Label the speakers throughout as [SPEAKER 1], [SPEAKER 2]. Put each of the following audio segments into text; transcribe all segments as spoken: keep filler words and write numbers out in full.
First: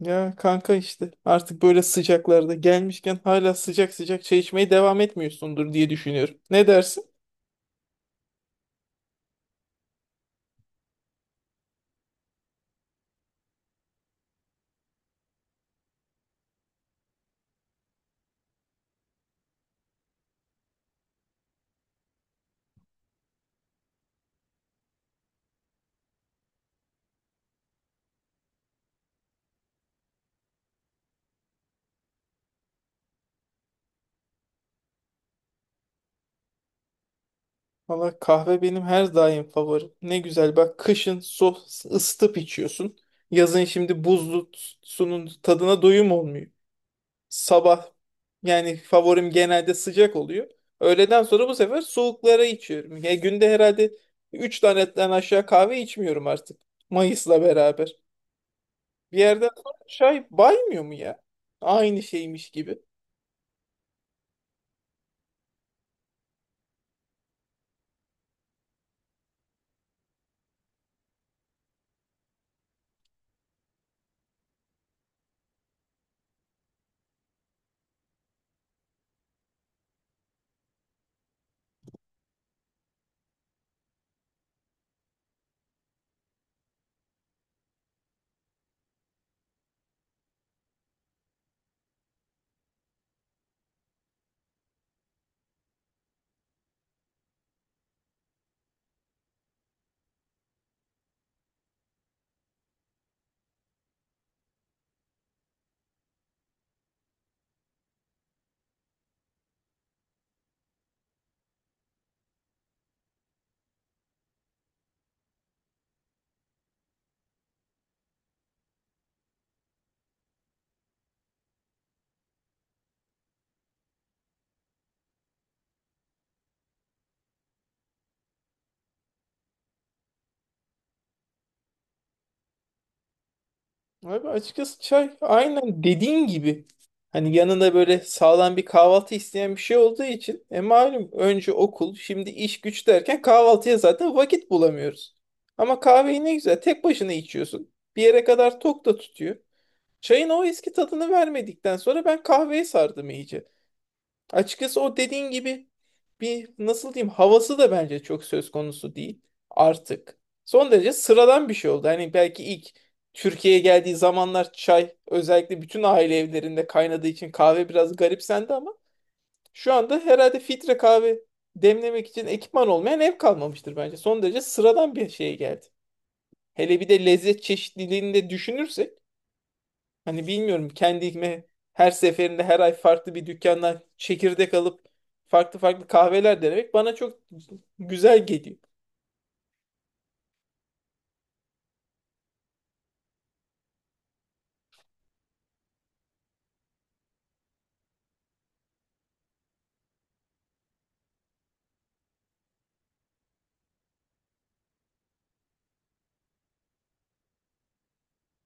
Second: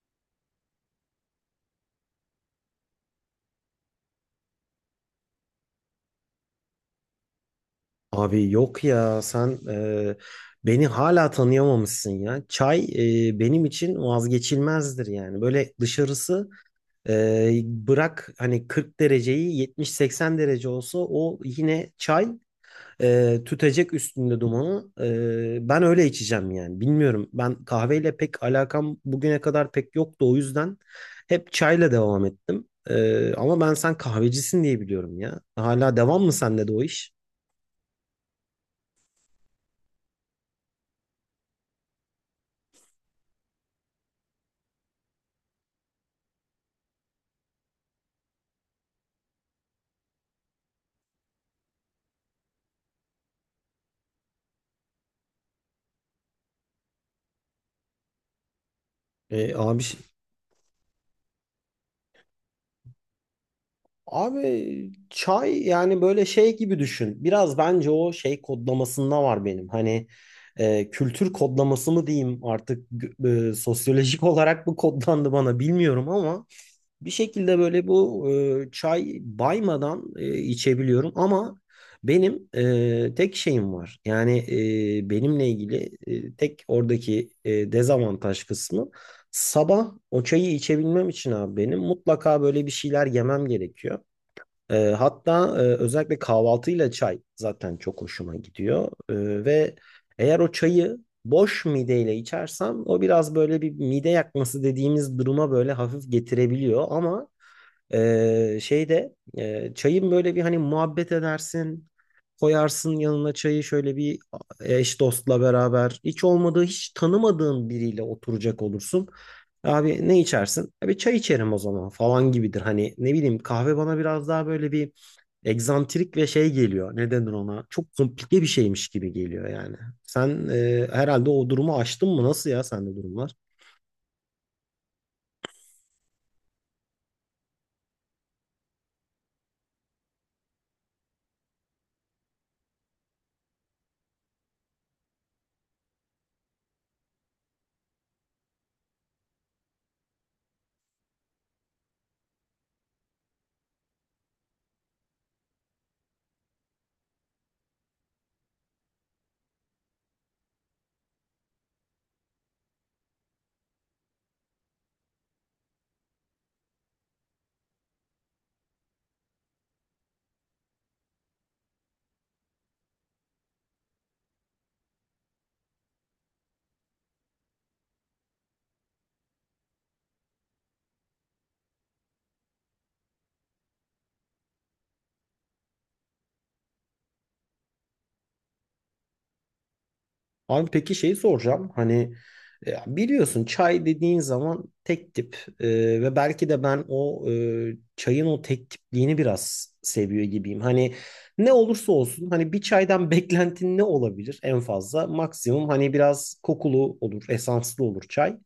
[SPEAKER 1] Ya kanka, işte artık böyle sıcaklarda gelmişken hala sıcak sıcak çay içmeye devam etmiyorsundur diye düşünüyorum. Ne dersin?
[SPEAKER 2] Abi yok ya sen e, beni hala tanıyamamışsın ya. Çay e, benim için vazgeçilmezdir yani. Böyle dışarısı e, bırak hani kırk dereceyi yetmiş seksen derece olsa o yine çay e, tütecek üstünde dumanı. E, ben öyle içeceğim yani. Bilmiyorum, ben kahveyle pek alakam bugüne kadar pek yoktu, o yüzden hep çayla devam ettim. E, ama ben sen kahvecisin diye biliyorum ya. Hala devam mı sende de o iş?
[SPEAKER 1] Valla kahve benim her daim favorim. Ne güzel, bak kışın soğuk ısıtıp içiyorsun. Yazın şimdi buzlu sunun tadına doyum olmuyor. Sabah yani favorim genelde sıcak oluyor. Öğleden sonra bu sefer soğuklara içiyorum. Ya günde herhalde üç tanetten aşağı kahve içmiyorum artık. Mayıs'la beraber. Bir yerden
[SPEAKER 2] E,
[SPEAKER 1] sonra
[SPEAKER 2] abi şey
[SPEAKER 1] çay baymıyor mu ya? Aynı şeymiş gibi.
[SPEAKER 2] Abi çay yani böyle şey gibi düşün. Biraz bence o şey kodlamasında var benim. Hani e, kültür kodlaması mı diyeyim artık, g- e, sosyolojik olarak mı kodlandı bana bilmiyorum, ama bir şekilde böyle bu e, çay baymadan e, içebiliyorum. Ama benim e, tek şeyim var. Yani e, benimle ilgili e, tek oradaki e, dezavantaj kısmı, sabah o çayı içebilmem için abi benim mutlaka böyle bir şeyler yemem gerekiyor. E, hatta e, özellikle kahvaltıyla çay zaten çok hoşuma gidiyor. E, ve eğer o çayı boş mideyle içersem, o biraz böyle bir mide yakması dediğimiz duruma böyle hafif getirebiliyor. Ama ee, şeyde e, çayın böyle bir hani, muhabbet edersin. Koyarsın yanına çayı şöyle, bir eş dostla beraber. Hiç olmadığı, hiç tanımadığın biriyle oturacak olursun. Abi ne içersin? Abi çay içerim o zaman falan gibidir. Hani ne bileyim, kahve bana biraz daha böyle bir egzantrik ve şey geliyor. Ne denir ona? Çok komplike bir şeymiş gibi geliyor yani. Sen e, herhalde o durumu aştın mı? Nasıl ya, sende durumlar?
[SPEAKER 1] Abi açıkçası çay aynen dediğin gibi. Hani yanında böyle sağlam bir kahvaltı isteyen bir şey olduğu için e malum önce okul, şimdi iş güç derken kahvaltıya zaten vakit bulamıyoruz. Ama kahveyi ne güzel tek başına içiyorsun. Bir yere kadar tok da tutuyor. Çayın o eski tadını vermedikten sonra ben kahveye sardım iyice. Açıkçası o dediğin gibi bir, nasıl diyeyim, havası da bence çok söz konusu değil artık. Son derece sıradan bir şey oldu. Hani belki ilk Türkiye'ye geldiği zamanlar çay özellikle bütün aile evlerinde kaynadığı için kahve biraz garipsendi ama şu anda herhalde filtre kahve demlemek için ekipman olmayan ev kalmamıştır bence. Son derece sıradan bir şeye geldi. Hele bir de lezzet çeşitliliğini de düşünürsek Hani bilmiyorum, kendime her seferinde, her ay farklı bir dükkandan çekirdek alıp farklı farklı kahveler denemek bana çok güzel geliyor.
[SPEAKER 2] Abi peki şeyi soracağım. Hani e, biliyorsun, çay dediğin zaman tek tip, E, ve belki de ben o e, çayın o tek tipliğini biraz seviyor gibiyim. Hani ne olursa olsun, hani bir çaydan beklentin ne olabilir en fazla? Maksimum hani biraz kokulu olur, esanslı olur çay.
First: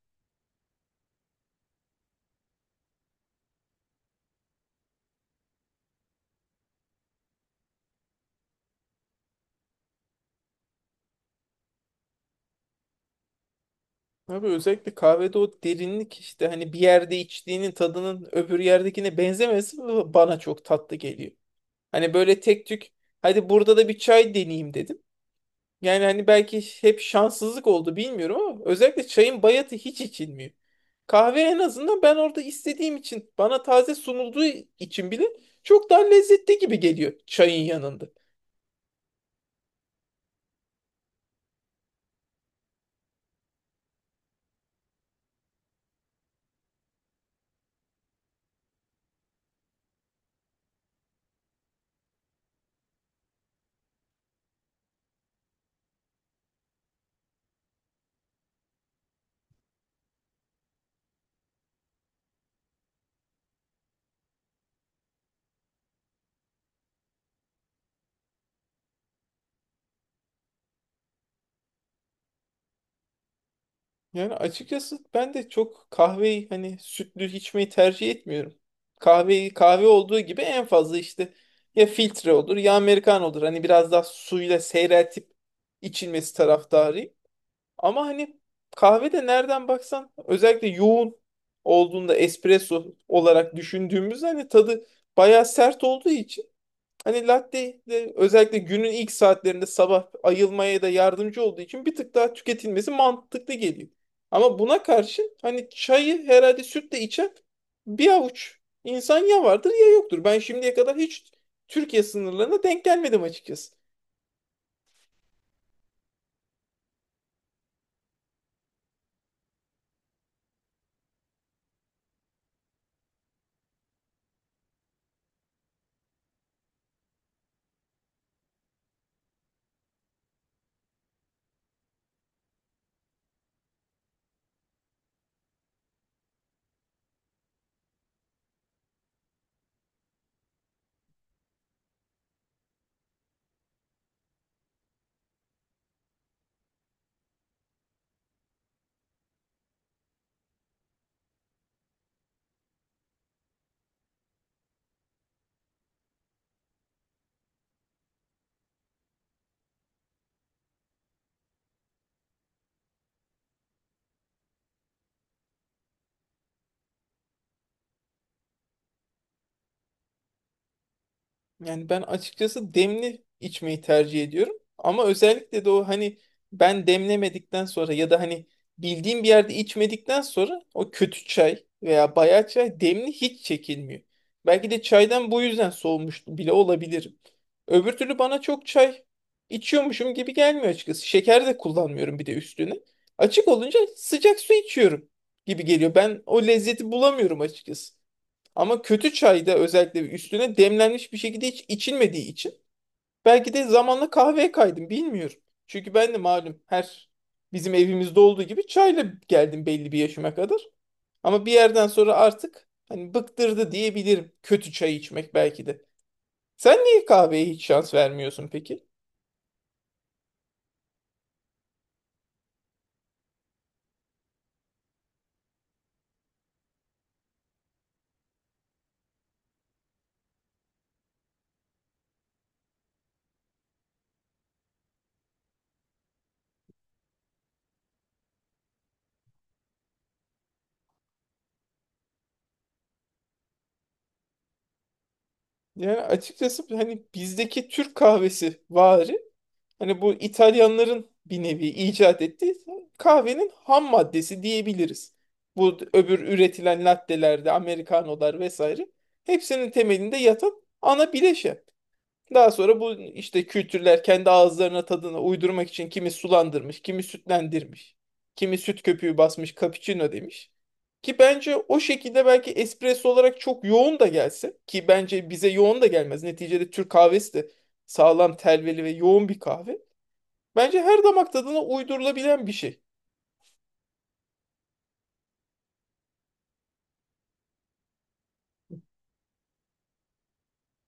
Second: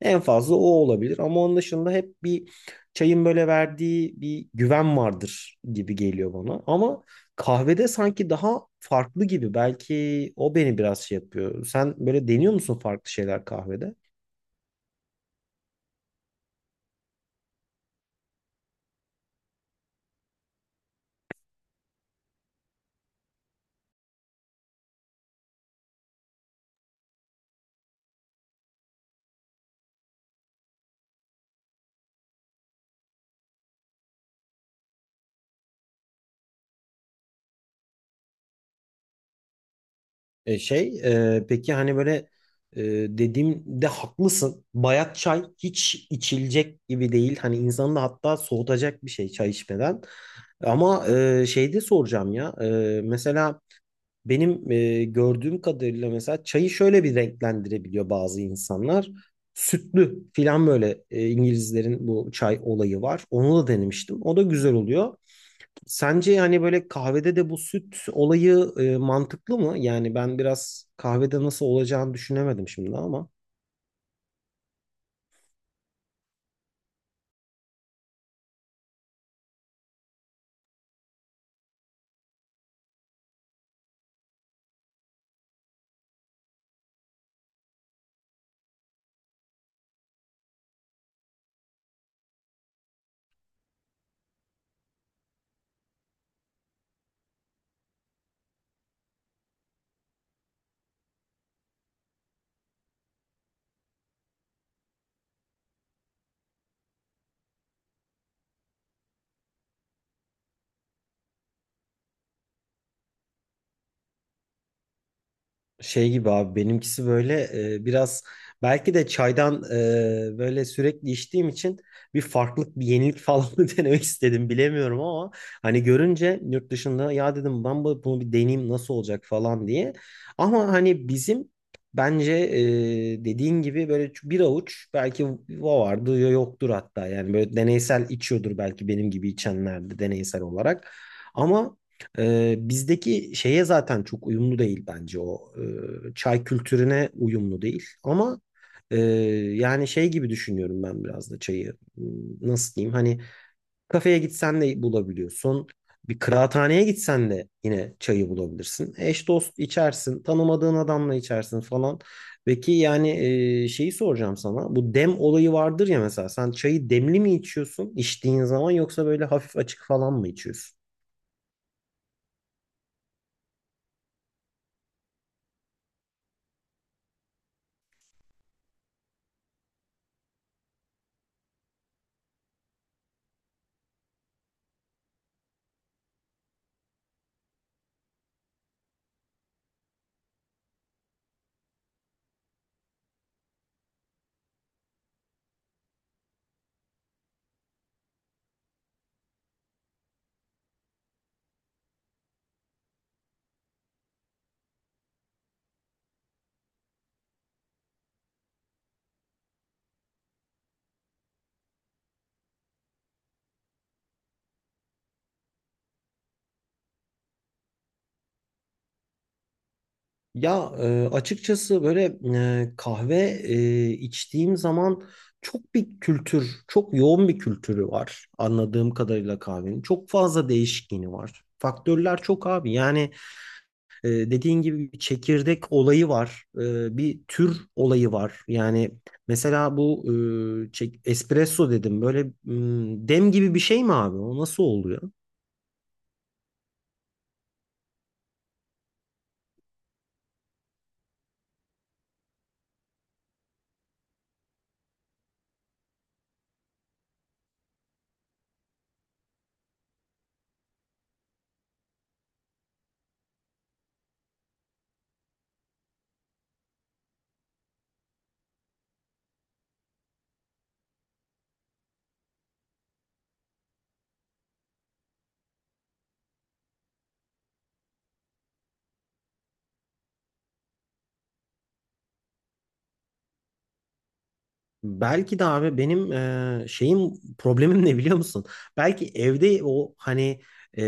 [SPEAKER 2] En fazla o olabilir, ama onun dışında hep bir çayın böyle verdiği bir güven vardır gibi geliyor bana. Ama Kahvede sanki daha farklı gibi. Belki o beni biraz şey yapıyor. Sen böyle deniyor musun farklı şeyler kahvede?
[SPEAKER 1] Abi özellikle kahvede o derinlik, işte hani bir yerde içtiğinin tadının öbür yerdekine benzemesi bana çok tatlı geliyor. Hani böyle tek tük hadi burada da bir çay deneyeyim dedim. Yani hani belki hep şanssızlık oldu bilmiyorum ama özellikle çayın bayatı hiç içilmiyor. Kahve en azından ben orada istediğim için, bana taze sunulduğu için bile çok daha lezzetli gibi geliyor çayın yanında.
[SPEAKER 2] E şey, e, peki hani böyle e, dediğimde haklısın. Bayat çay hiç içilecek gibi değil. Hani insanı da hatta soğutacak bir şey, çay içmeden. Ama e, şeyde soracağım ya. E, mesela Benim e, gördüğüm kadarıyla, mesela çayı şöyle bir renklendirebiliyor bazı insanlar. Sütlü filan böyle, e, İngilizlerin bu çay olayı var. Onu da denemiştim. O da güzel oluyor. Sence yani böyle kahvede de bu süt olayı e, mantıklı mı? Yani ben biraz kahvede nasıl olacağını düşünemedim şimdi ama.
[SPEAKER 1] Yani açıkçası ben de çok kahveyi hani sütlü içmeyi tercih etmiyorum. Kahveyi kahve olduğu gibi, en fazla işte ya filtre olur ya Amerikan olur. Hani biraz daha suyla seyreltip içilmesi taraftarıyım. Ama hani kahvede nereden baksan, özellikle yoğun olduğunda espresso olarak düşündüğümüz, hani tadı bayağı sert olduğu için, hani latte de özellikle günün ilk saatlerinde sabah ayılmaya da yardımcı olduğu için bir tık daha tüketilmesi mantıklı geliyor. Ama buna karşın hani çayı herhalde sütle içen bir avuç insan ya vardır ya yoktur. Ben şimdiye kadar hiç Türkiye sınırlarına denk gelmedim açıkçası.
[SPEAKER 2] Şey gibi abi, benimkisi böyle e, biraz, belki de çaydan e, böyle sürekli içtiğim için bir farklılık, bir yenilik falan mı denemek istedim bilemiyorum, ama hani görünce yurt dışında, ya dedim ben bu- bunu bir deneyeyim nasıl olacak falan diye. Ama hani bizim, bence e, dediğin gibi böyle bir avuç belki o vardı ya yoktur. Hatta yani böyle deneysel içiyordur belki benim gibi içenler de, deneysel olarak. Ama ee, bizdeki şeye zaten çok uyumlu değil bence o. Ee, çay kültürüne uyumlu değil. Ama e, yani şey gibi düşünüyorum ben biraz da çayı. Hmm, Nasıl diyeyim? Hani kafeye gitsen de bulabiliyorsun. Bir kıraathaneye gitsen de yine çayı bulabilirsin. Eş dost içersin. Tanımadığın adamla içersin falan. Peki yani e, şeyi soracağım sana. Bu dem olayı vardır ya mesela. Sen çayı demli mi içiyorsun içtiğin zaman, yoksa böyle hafif açık falan mı içiyorsun?
[SPEAKER 1] Yani ben açıkçası demli içmeyi tercih ediyorum. Ama özellikle de o hani ben demlemedikten sonra ya da hani bildiğim bir yerde içmedikten sonra o kötü çay veya bayağı çay demli hiç çekilmiyor. Belki de çaydan bu yüzden soğumuş bile olabilirim. Öbür türlü bana çok çay içiyormuşum gibi gelmiyor açıkçası. Şeker de kullanmıyorum bir de üstüne. Açık olunca sıcak su içiyorum gibi geliyor. Ben o lezzeti bulamıyorum açıkçası. Ama kötü çayda özellikle üstüne demlenmiş bir şekilde hiç içilmediği için belki de zamanla kahveye kaydım bilmiyorum. Çünkü ben de malum, her bizim evimizde olduğu gibi çayla geldim belli bir yaşıma kadar. Ama bir yerden sonra artık hani bıktırdı diyebilirim kötü çay içmek belki de. Sen niye kahveye hiç şans vermiyorsun peki?
[SPEAKER 2] Ya e, açıkçası böyle e, kahve e, içtiğim zaman çok bir kültür, çok yoğun bir kültürü var anladığım kadarıyla kahvenin. Çok fazla değişkeni var. Faktörler çok abi. Yani e, dediğin gibi bir çekirdek olayı var. E, bir tür olayı var. Yani mesela bu e, çek- espresso dedim. Böyle m, dem gibi bir şey mi abi? O nasıl oluyor?
[SPEAKER 1] Yani açıkçası hani bizdeki Türk kahvesi vari, Hani bu İtalyanların bir nevi icat ettiği kahvenin ham maddesi diyebiliriz. Bu öbür üretilen lattelerde, amerikanolar vesaire, hepsinin temelinde yatan ana bileşen. Daha sonra bu işte kültürler kendi ağızlarına, tadına uydurmak için kimi sulandırmış, kimi sütlendirmiş, kimi süt köpüğü basmış, cappuccino demiş. Ki bence o şekilde, belki espresso olarak çok yoğun da gelse, ki bence bize yoğun da gelmez. Neticede Türk kahvesi de sağlam, telveli ve yoğun bir kahve. Bence her damak tadına uydurulabilen bir şey.
[SPEAKER 2] Belki de abi benim e, şeyim, problemim ne biliyor musun? Belki evde o hani e,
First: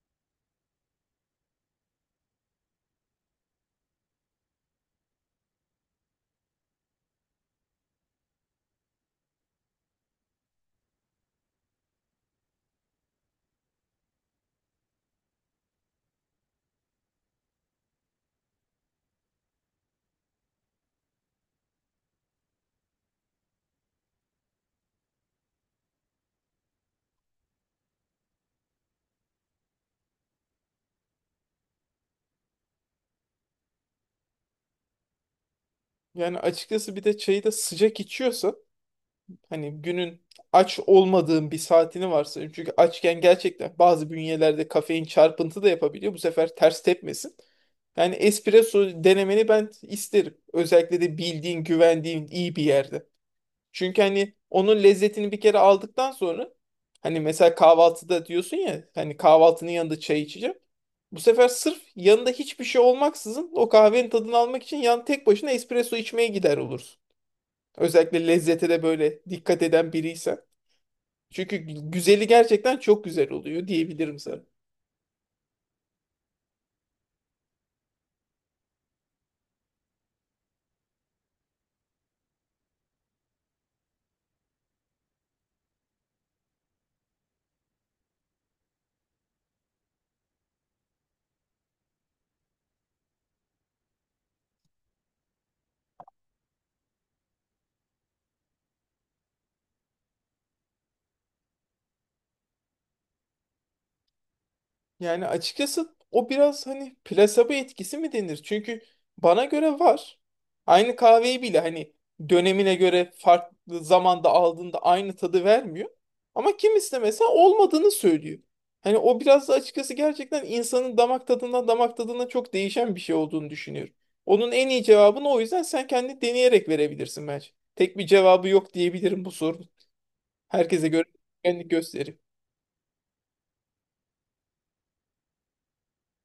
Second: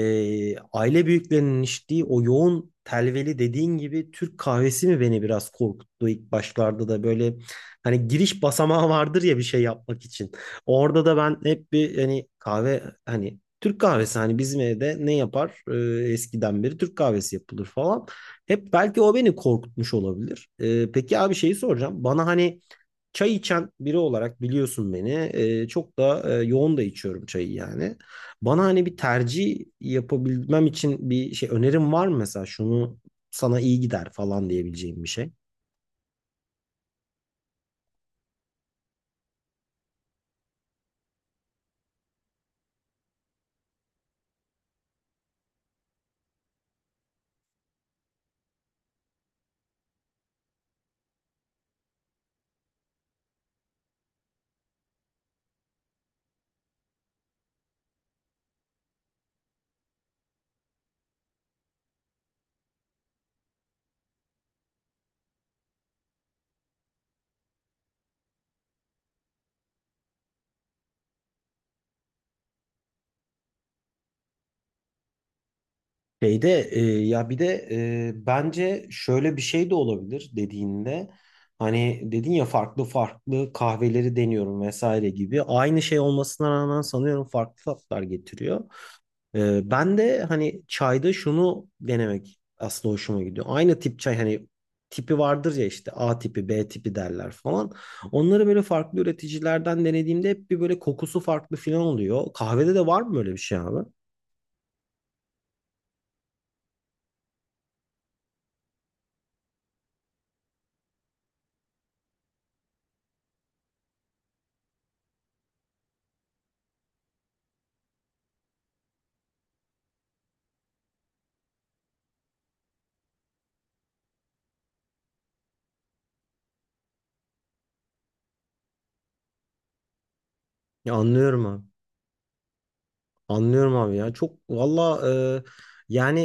[SPEAKER 2] aile büyüklerinin içtiği o yoğun telveli dediğin gibi Türk kahvesi mi beni biraz korkuttu ilk başlarda, da böyle hani giriş basamağı vardır ya bir şey yapmak için. Orada da ben hep bir, hani kahve, hani Türk kahvesi, hani bizim evde ne yapar? E, eskiden beri Türk kahvesi yapılır falan. Hep belki o beni korkutmuş olabilir. E, peki abi şeyi soracağım. Bana hani, Çay içen biri olarak biliyorsun beni. Ee, çok da e, yoğun da içiyorum çayı yani. Bana hani bir tercih yapabilmem için bir şey, önerim var mı mesela, şunu sana iyi gider falan diyebileceğim bir şey.
[SPEAKER 1] Yani açıkçası bir de çayı da sıcak içiyorsa, hani günün aç olmadığın bir saatini varsa, çünkü açken gerçekten bazı bünyelerde kafein çarpıntı da yapabiliyor. Bu sefer ters tepmesin. Yani espresso denemeni ben isterim. Özellikle de bildiğin, güvendiğin iyi bir yerde. Çünkü hani onun lezzetini bir kere aldıktan sonra, hani mesela kahvaltıda diyorsun ya, hani kahvaltının yanında çay içeceğim. Bu sefer sırf yanında hiçbir şey olmaksızın o kahvenin tadını almak için yan tek başına espresso içmeye gider olursun. Özellikle lezzete de böyle dikkat eden biriysen. Çünkü güzeli gerçekten çok güzel oluyor diyebilirim sana.
[SPEAKER 2] Şeyde e, ya bir de e, bence şöyle bir şey de olabilir dediğinde, hani dedin ya farklı farklı kahveleri deniyorum vesaire gibi, aynı şey olmasına rağmen sanıyorum farklı tatlar getiriyor. Ee, ben de hani çayda şunu denemek aslında hoşuma gidiyor. Aynı tip çay, hani tipi vardır ya, işte A tipi, be tipi derler falan. Onları böyle farklı üreticilerden denediğimde hep bir böyle kokusu farklı falan oluyor. Kahvede de var mı böyle bir şey abi?
[SPEAKER 1] Yani açıkçası o biraz hani plasebo etkisi mi denir? Çünkü bana göre var. Aynı kahveyi bile hani dönemine göre farklı zamanda aldığında aynı tadı vermiyor. Ama kimisi de mesela olmadığını söylüyor. Hani o biraz da açıkçası gerçekten insanın damak tadından damak tadına çok değişen bir şey olduğunu düşünüyorum. Onun en iyi cevabını o yüzden sen kendi deneyerek verebilirsin bence. Tek bir cevabı yok diyebilirim bu sorunun. Herkese
[SPEAKER 2] Ya
[SPEAKER 1] göre
[SPEAKER 2] anlıyorum abi.
[SPEAKER 1] kendi gösterim.
[SPEAKER 2] Anlıyorum abi ya. Çok valla e, yani,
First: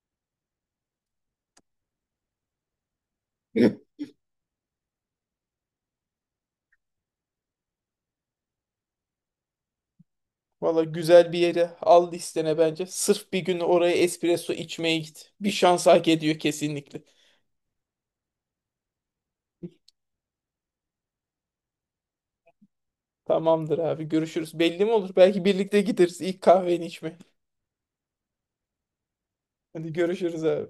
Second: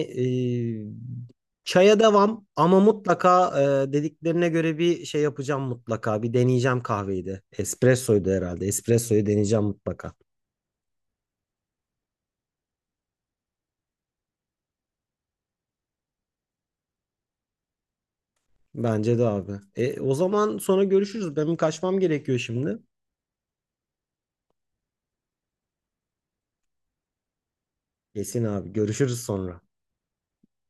[SPEAKER 2] e, çaya devam, ama mutlaka e, dediklerine göre bir şey yapacağım mutlaka. Bir deneyeceğim kahveyi de. Espressoydu herhalde. Espressoyu deneyeceğim mutlaka.
[SPEAKER 1] Valla güzel bir yere al listene bence. Sırf bir gün oraya espresso içmeye git. Bir şans hak ediyor kesinlikle.
[SPEAKER 2] Bence de abi. E, o zaman sonra görüşürüz. Benim kaçmam gerekiyor şimdi.
[SPEAKER 1] Tamamdır abi, görüşürüz. Belli mi olur? Belki birlikte gideriz ilk kahveni içmeye.
[SPEAKER 2] Kesin abi. Görüşürüz sonra.
[SPEAKER 1] Hadi görüşürüz abi.